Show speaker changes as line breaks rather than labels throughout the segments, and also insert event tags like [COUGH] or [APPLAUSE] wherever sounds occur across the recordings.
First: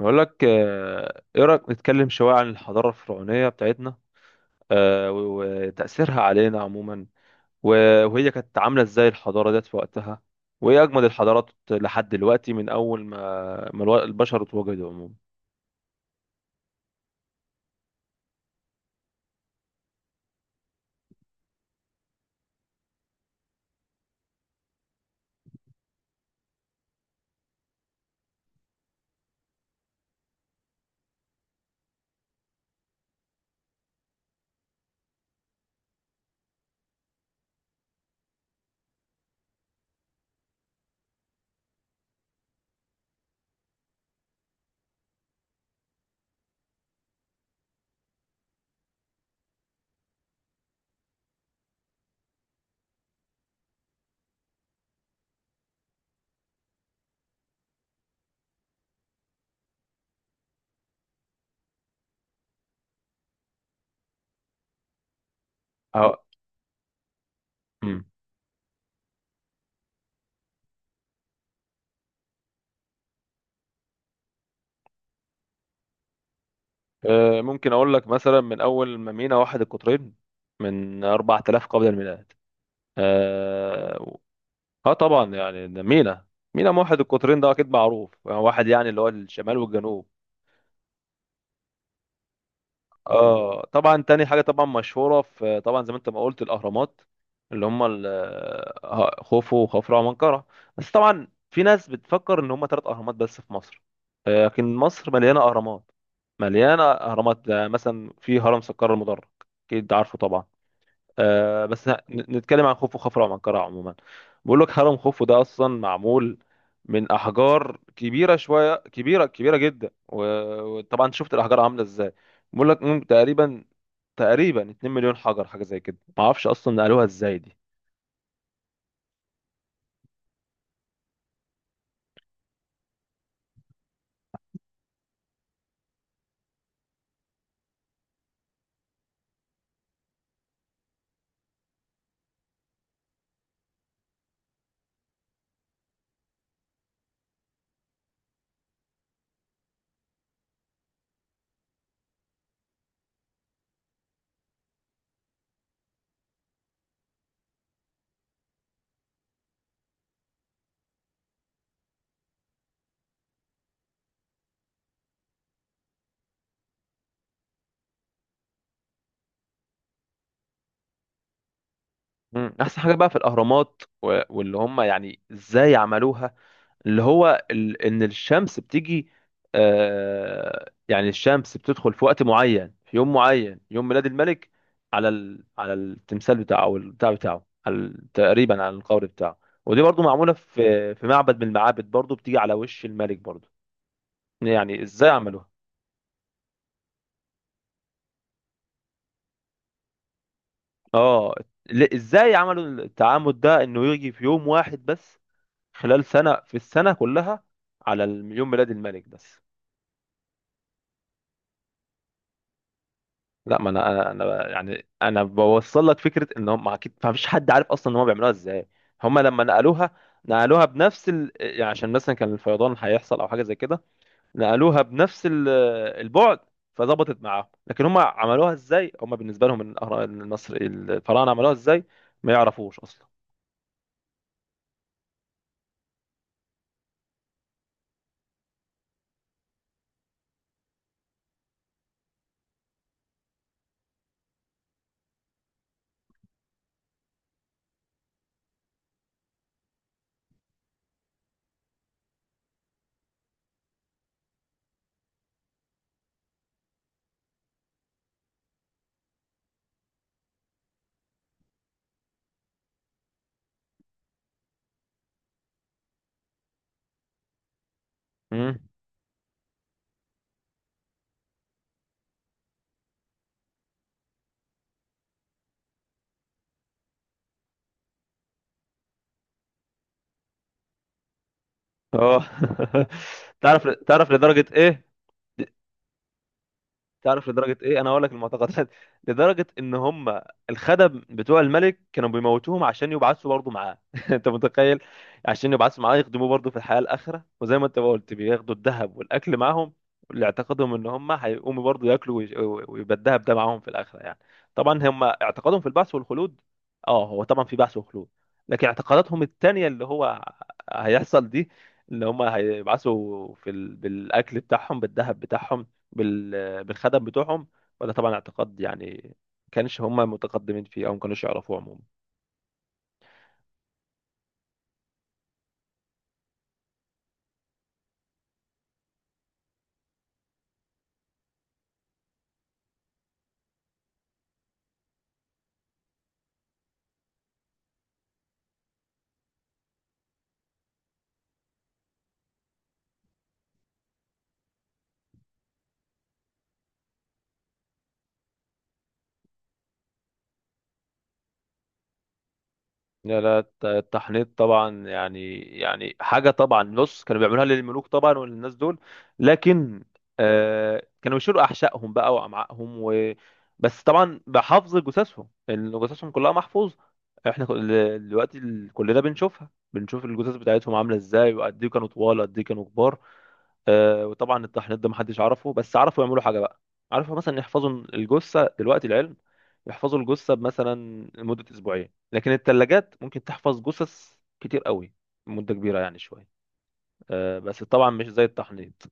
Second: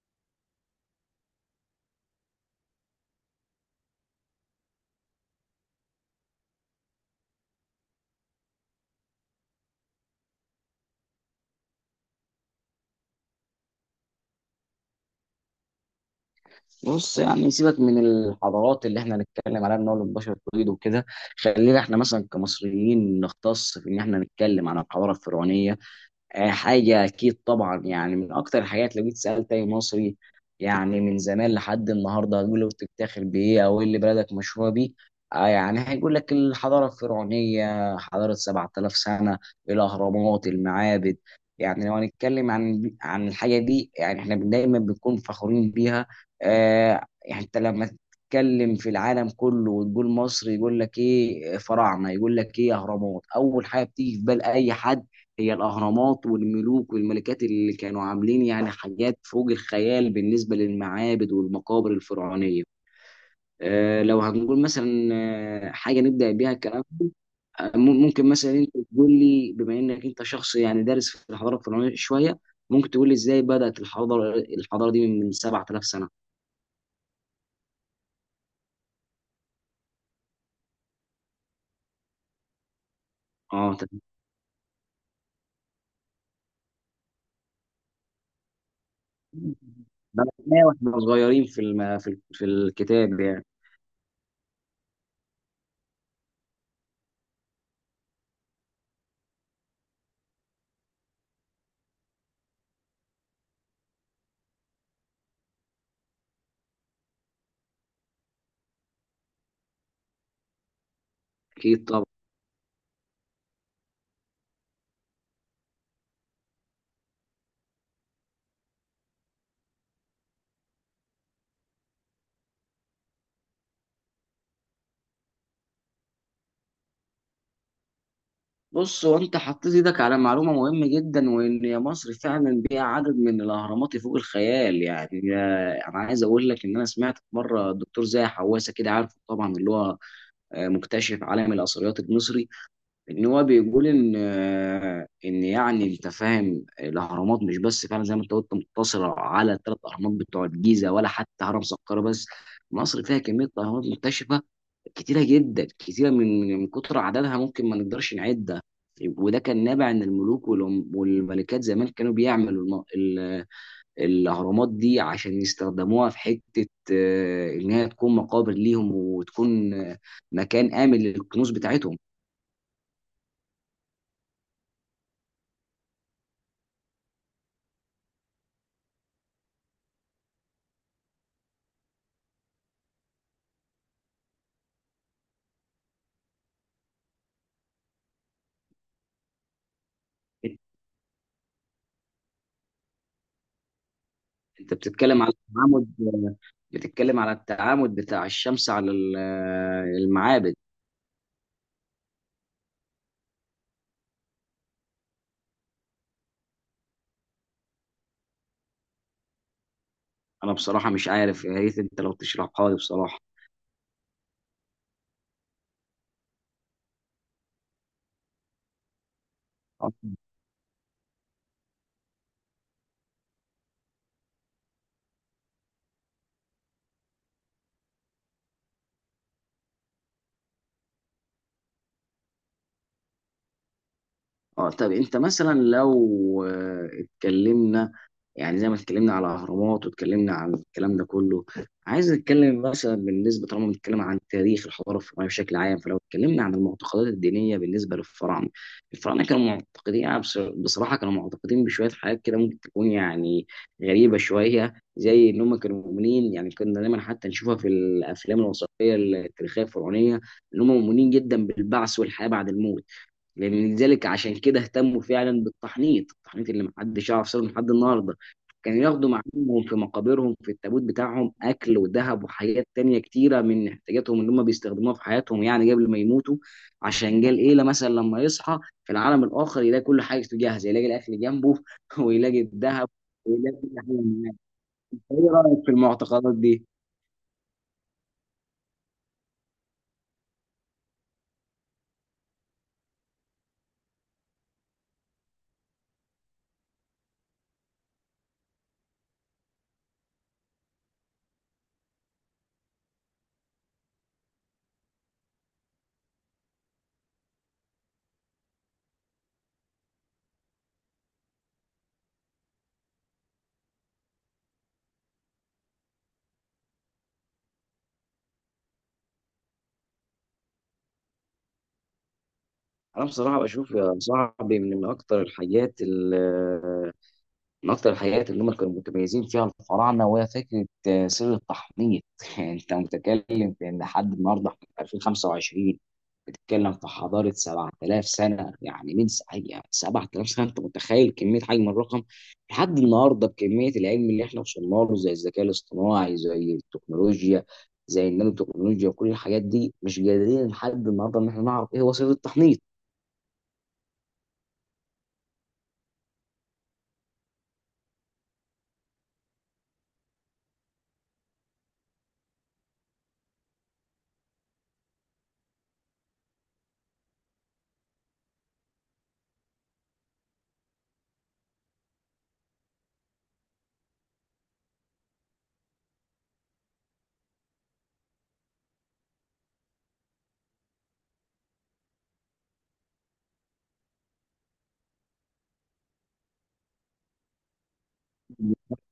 بقول لك ايه رايك نتكلم شويه عن الحضاره الفرعونيه بتاعتنا؟ وتاثيرها علينا عموما. وهي كانت عامله ازاي الحضاره ديت في وقتها؟ وايه اجمد الحضارات لحد دلوقتي من اول ما البشر اتوجدوا عموما.
بص يعني سيبك من الحضارات اللي احنا هنتكلم عليها ان هو البشر تريد وكده. خلينا احنا مثلا كمصريين نختص في ان احنا نتكلم عن الحضاره الفرعونيه. آه، حاجة أكيد طبعا، يعني من أكتر الحاجات. لو جيت سألت أي مصري يعني من زمان لحد النهاردة، هتقول له أنت بتفتخر بإيه أو إيه اللي بلدك مشهورة بيه؟ يعني هيقول لك الحضارة الفرعونية حضارة 7000 سنة، الأهرامات، المعابد. يعني لو هنتكلم عن الحاجة دي، يعني إحنا دايما بنكون فخورين بيها. يعني أنت لما تتكلم في العالم كله وتقول مصر، يقول لك إيه؟ فراعنة. يقول لك إيه؟ أهرامات. أول حاجة بتيجي في بال أي حد هي الأهرامات والملوك والملكات اللي كانوا عاملين يعني حاجات فوق الخيال، بالنسبة للمعابد والمقابر الفرعونية. لو هنقول مثلا حاجة
أه.
نبدأ بيها الكلام.
مم. أمم.
ممكن مثلا انت تقول لي، بما انك انت شخص يعني دارس في الحضارة الفرعونية شوية، ممكن تقول لي ازاي بدأت الحضارة دي من 7000 سنة؟
آه، ممكن اقول لك مثلا من اول ما مينا واحد القطرين من 4000 قبل الميلاد.
اه، تمام.
اه. آه طبعا، يعني ده مينا. مينا واحد القطرين ده اكيد معروف، واحد يعني اللي هو الشمال والجنوب.
بدأناها واحنا صغيرين في الم... في في الكتاب يعني.
اه طبعا، تاني حاجه طبعا مشهوره، في طبعا زي ما انت ما قلت الاهرامات، اللي هم خوفو وخفرع ومنقرع. بس طبعا في ناس بتفكر ان هم ثلاث اهرامات بس في مصر، لكن مصر مليانه اهرامات. مليانه اهرامات، مثلا في هرم سكر المدرج، اكيد عارفه طبعا. بس
اكيد.
نتكلم عن خوفو خفرع ومنقرع عموما. بقول لك هرم خوفو ده اصلا معمول من احجار كبيره شويه، كبيره كبيره جدا. وطبعا شفت الاحجار عامله ازاي. بقول لك تقريبا تقريبا 2 مليون حجر، حاجه زي كده، ما اعرفش اصلا نقلوها ازاي دي.
بص هو انت حطيت ايدك على معلومه مهمه جدا، وان يا مصر فعلا بيها عدد من الاهرامات فوق الخيال، يعني انا عايز اقول لك ان انا سمعت مره الدكتور زاهي حواسه، كده عارف طبعا، اللي هو مكتشف عالم الاثريات المصري. ان هو بيقول ان يعني انت فاهم الاهرامات مش بس، فعلا زي ما انت قلت، مقتصره على الثلاث اهرامات بتوع الجيزه ولا حتى هرم سقارة بس. مصر فيها كميه اهرامات مكتشفه كتيرة جدا، كتيرة، من كتر عددها ممكن ما نقدرش نعدها. وده كان نابع ان الملوك والملكات زمان كانوا بيعملوا الاهرامات دي عشان يستخدموها في حتة انها تكون مقابر ليهم، وتكون مكان آمن للكنوز بتاعتهم.
مم. احسن حاجه بقى في الاهرامات واللي هم يعني ازاي عملوها، اللي هو ان الشمس بتيجي. يعني الشمس بتدخل في وقت معين، في يوم معين، يوم ميلاد الملك، على ال على التمثال بتاعه، او البتاع بتاعه، على تقريبا على القبر بتاعه. ودي برضو معموله في معبد من المعابد، برضو بتيجي على وش الملك برضو.
انت
يعني ازاي
بتتكلم على
عملوها؟
التعامد، بتتكلم على التعامد بتاع الشمس على المعابد.
اه. ازاي عملوا التعامد ده، انه يجي في يوم واحد بس خلال سنه، في السنه كلها على يوم ميلاد الملك بس.
انا بصراحة مش عارف، يا ريت انت لو تشرحها لي بصراحة.
لا، ما انا يعني انا بوصل لك فكره ان هم اكيد ما فيش حد عارف اصلا ان هم بيعملوها ازاي. هم لما نقلوها، نقلوها بنفس يعني عشان مثلا كان الفيضان هيحصل او حاجه زي كده. نقلوها بنفس البعد، فظبطت معاهم. لكن هم عملوها ازاي، هم بالنسبه لهم إن النصر الفراعنه عملوها ازاي، ما يعرفوش اصلا.
اه، طب انت مثلا لو اتكلمنا، يعني زي ما اتكلمنا على اهرامات واتكلمنا عن الكلام ده كله، عايز نتكلم مثلا بالنسبه، طالما بنتكلم عن تاريخ الحضاره الفرعونيه بشكل عام، فلو اتكلمنا عن المعتقدات الدينيه بالنسبه للفراعنه. الفراعنه كانوا معتقدين، أنا بصراحه، كانوا معتقدين بشويه حاجات كده ممكن تكون يعني غريبه شويه، زي ان هم كانوا مؤمنين، يعني كنا دايما حتى نشوفها في الافلام الوثائقيه التاريخيه الفرعونيه ان هم مؤمنين جدا بالبعث والحياه بعد الموت. لذلك عشان كده اهتموا فعلا بالتحنيط، التحنيط اللي محدش يعرف سره لحد النهارده.
امم.
كانوا ياخدوا معاهم في مقابرهم في التابوت بتاعهم اكل وذهب وحاجات تانية كتيره من احتياجاتهم اللي هم بيستخدموها في حياتهم، يعني قبل ما يموتوا، عشان جه القيله مثلا لما يصحى في العالم الاخر يلاقي كل حاجه جاهزه، يلاقي الاكل جنبه [LAUGHS]
اه.
ويلاقي
[LAUGHS]
الذهب، ويلاقي
تعرف
كل حاجه
تعرف
معاه.
لدرجه ايه؟
ايه رايك في المعتقدات دي؟
تعرف لدرجة ايه انا هقول لك المعتقدات؟ [LAUGHS] لدرجة ان هم الخدم بتوع الملك كانوا بيموتوهم عشان يبعثوا برضه معاه. [LAUGHS] انت متخيل؟ عشان يبعثوا معاه يخدموه برضه في الحياة الآخرة، وزي ما انت ما قلت بياخدوا الذهب والأكل معاهم، اللي اعتقادهم ان هم هيقوموا برضه ياكلوا ويبقى الذهب ده معاهم في الآخرة يعني. طبعا هم اعتقادهم في البعث والخلود. اه هو طبعا في بعث وخلود، لكن اعتقاداتهم التانية اللي هو هيحصل دي، اللي هم هيبعثوا في بالأكل بتاعهم، بالذهب بتاعهم، بالخدم بتوعهم. وده طبعا اعتقاد يعني ما كانش هم متقدمين فيه، او ما كانوش يعرفوه عموما.
انا بصراحه بشوف يا صاحبي، من اكتر الحاجات اللي هم كانوا متميزين فيها الفراعنه، وهي فكره سر التحنيط. [LAUGHS] يعني انت متكلم في ان لحد النهارده احنا في 2025، بتتكلم في حضاره 7000 سنه، يعني يعني 7000 سنه، انت متخيل كميه حجم الرقم؟ لحد النهارده بكميه العلم اللي احنا وصلنا له، زي الذكاء الاصطناعي، زي التكنولوجيا، زي النانو تكنولوجيا، وكل الحاجات دي مش قادرين لحد النهارده ان احنا نعرف ايه هو سر التحنيط.
لا، لا التحنيط طبعا، يعني حاجه طبعا، بص كانوا بيعملوها للملوك طبعا وللناس دول. لكن كانوا بيشيلوا احشائهم بقى وامعائهم بس طبعا بحفظ جثثهم، لان جثثهم كلها محفوظه. احنا دلوقتي كلنا بنشوفها، بنشوف الجثث بتاعتهم عامله ازاي، وقد ايه كانوا طوال، قد ايه كانوا كبار. وطبعا التحنيط ده محدش عرفه، بس عرفوا يعملوا حاجه بقى. عرفوا مثلا يحفظوا الجثه، دلوقتي العلم يحفظوا الجثه مثلا لمده اسبوعين، لكن الثلاجات ممكن تحفظ جثث كتير قوي، مده كبيره يعني شويه. بس طبعا مش زي التحنيط.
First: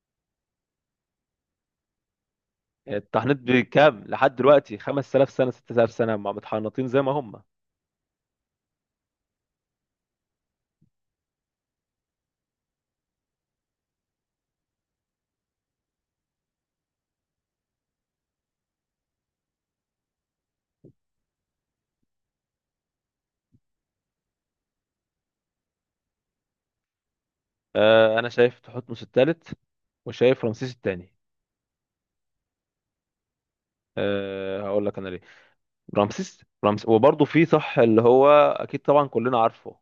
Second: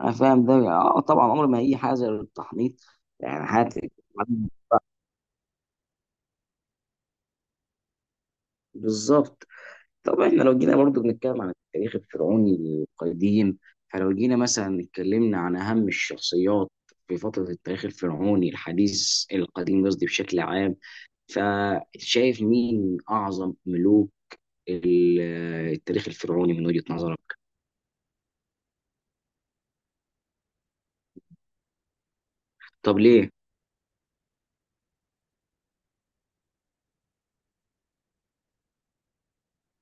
انا فاهم ده. اه، طبعا عمر ما هي حاجه زي التحنيط،
التحنيط
يعني حاجه.
بكام لحد دلوقتي، 5000 سنه، 6000 سنه، مع متحنطين زي ما هم.
بالظبط. طبعا احنا لو جينا برضو بنتكلم عن التاريخ الفرعوني القديم، فلو جينا مثلا اتكلمنا عن اهم الشخصيات في فتره التاريخ الفرعوني الحديث، القديم قصدي، بشكل عام، فشايف مين اعظم ملوك ال- التاريخ الفرعوني من وجهه نظرك؟
انا شايف تحتمس الثالث، وشايف رمسيس الثاني.
طب ليه؟
أه، هقول لك انا ليه. رمسيس وبرضه في صح اللي هو اكيد طبعا كلنا عارفه،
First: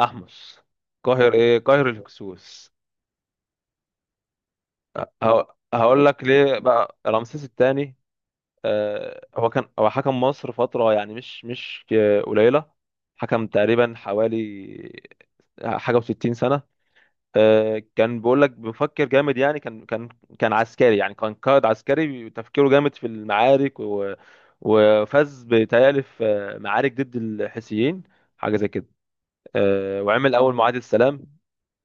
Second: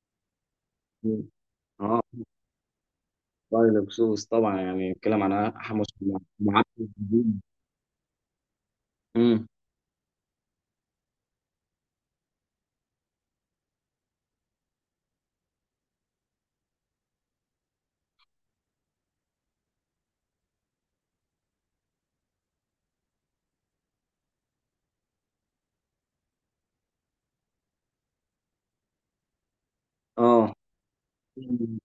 احمس
مم.
قاهر ايه، قاهر
اه،
الهكسوس.
طيب بخصوص طبعا يعني بنتكلم
ه-
عن حمص
هقول لك ليه
ومعبد
بقى
الدين.
رمسيس الثاني.
امم.
هو حكم مصر فترة يعني مش قليلة. حكم تقريبا حوالي حاجة و60 سنة. كان بيقول لك بيفكر جامد، يعني كان عسكري، يعني كان قائد عسكري تفكيره جامد في المعارك، وفاز بيتهيألي في معارك ضد الحيثيين، حاجة زي كده. وعمل أول
اه،
معاهدة سلام.
انا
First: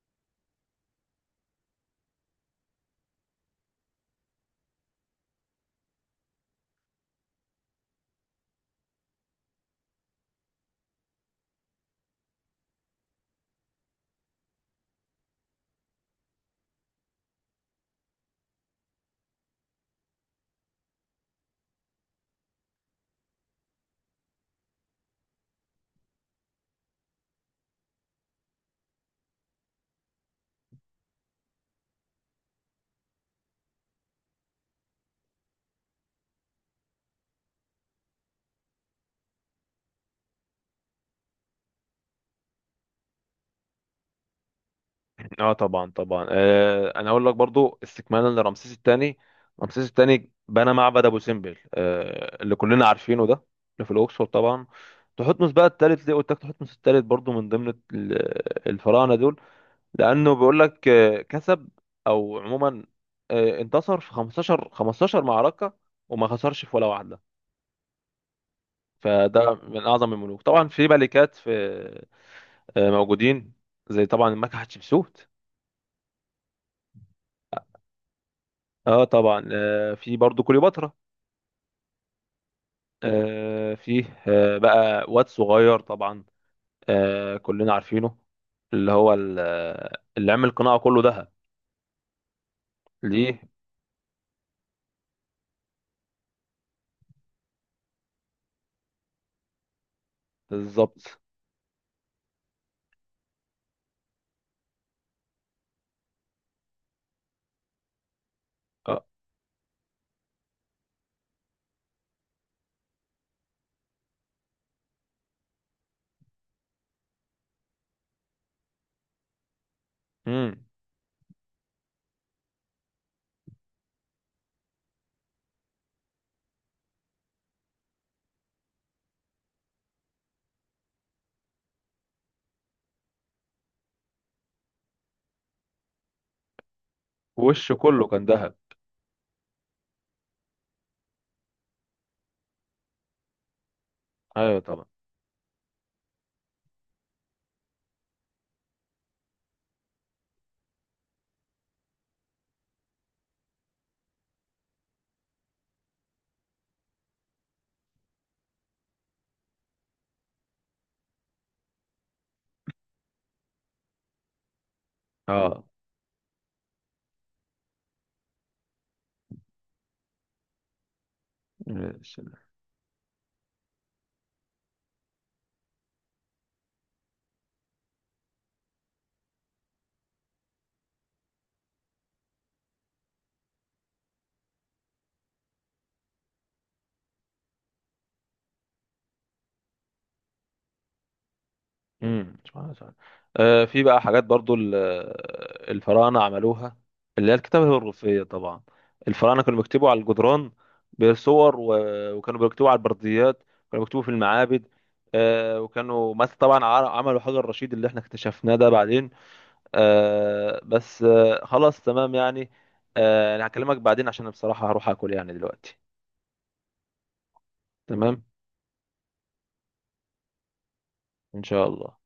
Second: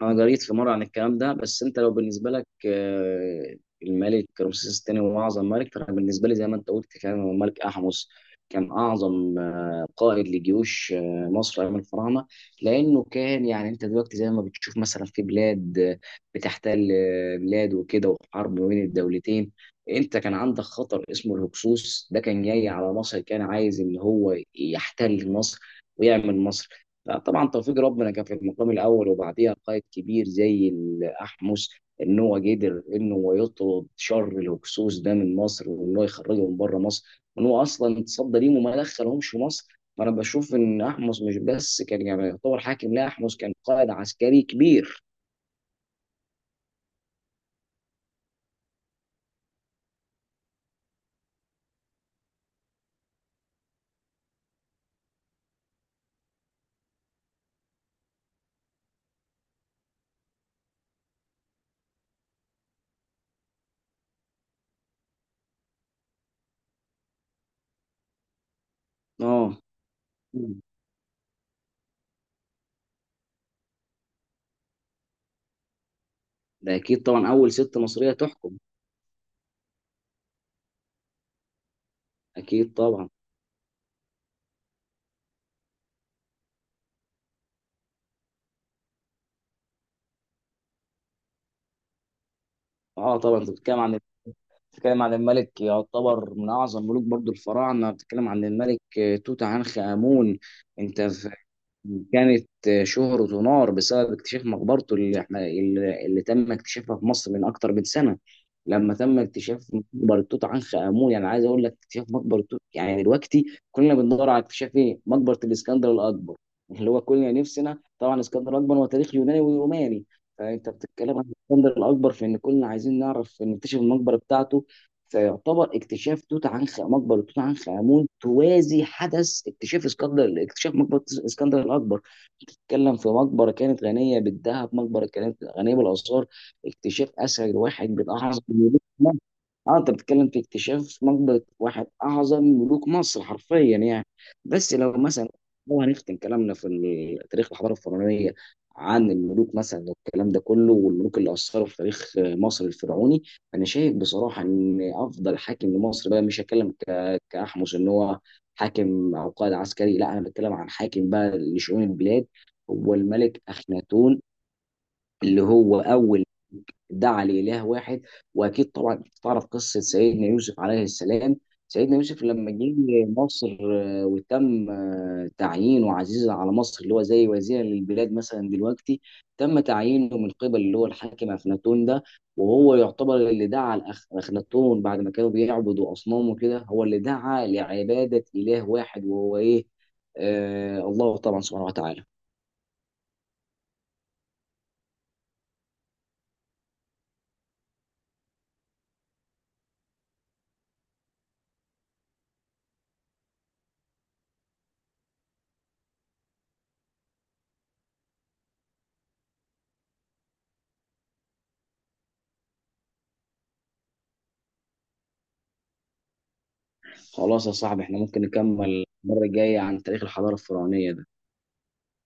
قريت في مره عن الكلام ده، بس انت لو بالنسبه لك الملك رمسيس الثاني هو اعظم ملك، فانا بالنسبه لي زي ما انت قلت فعلا هو الملك احمس. كان اعظم قائد لجيوش مصر ايام الفراعنه، لانه كان، يعني انت دلوقتي زي ما بتشوف مثلا في بلاد بتحتل بلاد وكده، وحرب ما بين الدولتين. انت كان عندك خطر اسمه الهكسوس، ده كان جاي على مصر، كان عايز ان هو يحتل مصر ويعمل مصر. لا طبعا، توفيق ربنا كان في المقام الاول، وبعديها قائد كبير زي الاحمس، ان هو قدر ان هو يطرد شر الهكسوس ده من مصر، وان هو يخرجه من بره مصر، وان هو اصلا اتصدى ليهم وما دخلهمش مصر. فانا بشوف ان احمس مش بس كان يعني يعتبر حاكم، لا احمس كان قائد عسكري كبير.
اه طبعا طبعا، أنا أقول لك برضو استكمالا لرمسيس الثاني. رمسيس الثاني بنى معبد أبو سمبل، اللي كلنا عارفينه ده، اللي في الأقصر طبعا. تحتمس بقى الثالث، ليه قلت لك تحتمس الثالث برضو من ضمن الفراعنة دول؟ لانه بيقول لك كسب، او عموما انتصر في 15 15 معركه، وما خسرش في ولا واحده. فده
اه.
من اعظم الملوك. طبعا في ملكات، في موجودين زي طبعا الملكه حتشبسوت.
ده اكيد طبعا اول ست مصريه تحكم.
اه طبعا، في برضو كليوباترا.
اكيد طبعا.
في بقى واد صغير طبعا، كلنا عارفينه، اللي هو اللي عمل القناع كله ذهب.
اه،
ليه؟
طبعا انت بتتكلم عن، بتتكلم عن الملك، يعتبر من اعظم ملوك برضو الفراعنه، بتتكلم عن الملك توت عنخ امون. انت
بالظبط.
ف- كانت شهرته نار بسبب اكتشاف مقبرته، اللي احنا اللي تم اكتشافها في مصر من اكتر من سنه. لما
اه.
تم اكتشاف مقبره توت عنخ امون، يعني عايز اقول لك، اكتشاف مقبره توت يعني، دلوقتي كلنا بندور على اكتشاف ايه؟ مقبره الاسكندر الاكبر، اللي هو كلنا نفسنا طبعا. اسكندر الاكبر هو تاريخ يوناني وروماني،
امم.
فانت بتتكلم عن الاسكندر الاكبر في ان كلنا عايزين نعرف نكتشف المقبره بتاعته. فيعتبر اكتشاف توت عنخ، مقبره توت عنخ امون، توازي حدث اكتشاف اسكندر، اكتشاف مقبره اسكندر الاكبر. بتتكلم في مقبره كانت غنيه بالذهب، مقبره كانت غنيه بالاثار، اكتشاف اثر
وشه
الواحد
كله
من
كان
اعظم.
ذهب.
اه، انت بتتكلم في اكتشاف مقبرة واحد اعظم ملوك مصر حرفيا يعني.
ايوه
بس
طبعا.
لو مثلا، لو هنختم كلامنا في تاريخ الحضاره الفرعونيه عن الملوك مثلا والكلام ده كله، والملوك اللي اثروا في تاريخ مصر الفرعوني، انا شايف بصراحه ان افضل حاكم لمصر بقى، مش هتكلم كاحمس ان هو حاكم او قائد عسكري، لا، انا بتكلم عن حاكم بقى لشؤون البلاد، هو الملك اخناتون، اللي
اه.
هو اول دعا لإله واحد. وأكيد طبعا تعرف قصة سيدنا يوسف عليه السلام. سيدنا
بسم
يوسف
الله.
لما جه مصر وتم تعيينه عزيز على مصر، اللي هو زي وزير للبلاد مثلا دلوقتي، تم تعيينه من قبل اللي هو الحاكم أخناتون ده. وهو يعتبر اللي دعا أخناتون بعد ما كانوا بيعبدوا أصنام وكده، هو اللي دعا لعبادة إله واحد، وهو إيه؟ الله طبعا سبحانه وتعالى.
امم، سبحان الله. في بقى حاجات برضو الفراعنه عملوها، اللي هي الكتابه الرفيه طبعا. الفراعنه كانوا بيكتبوا على الجدران بصور، وكانوا بيكتبوا على البرديات، كانوا بيكتبوا في المعابد. وكانوا مثلا طبعا عملوا حجر الرشيد اللي احنا اكتشفناه ده بعدين. آه، بس آه، خلاص تمام يعني. انا هكلمك بعدين عشان بصراحه هروح اكل يعني دلوقتي.
خلاص يا صاحبي، احنا ممكن
تمام.
نكمل المرة الجاية عن تاريخ الحضارة الفرعونية ده.
ان شاء الله.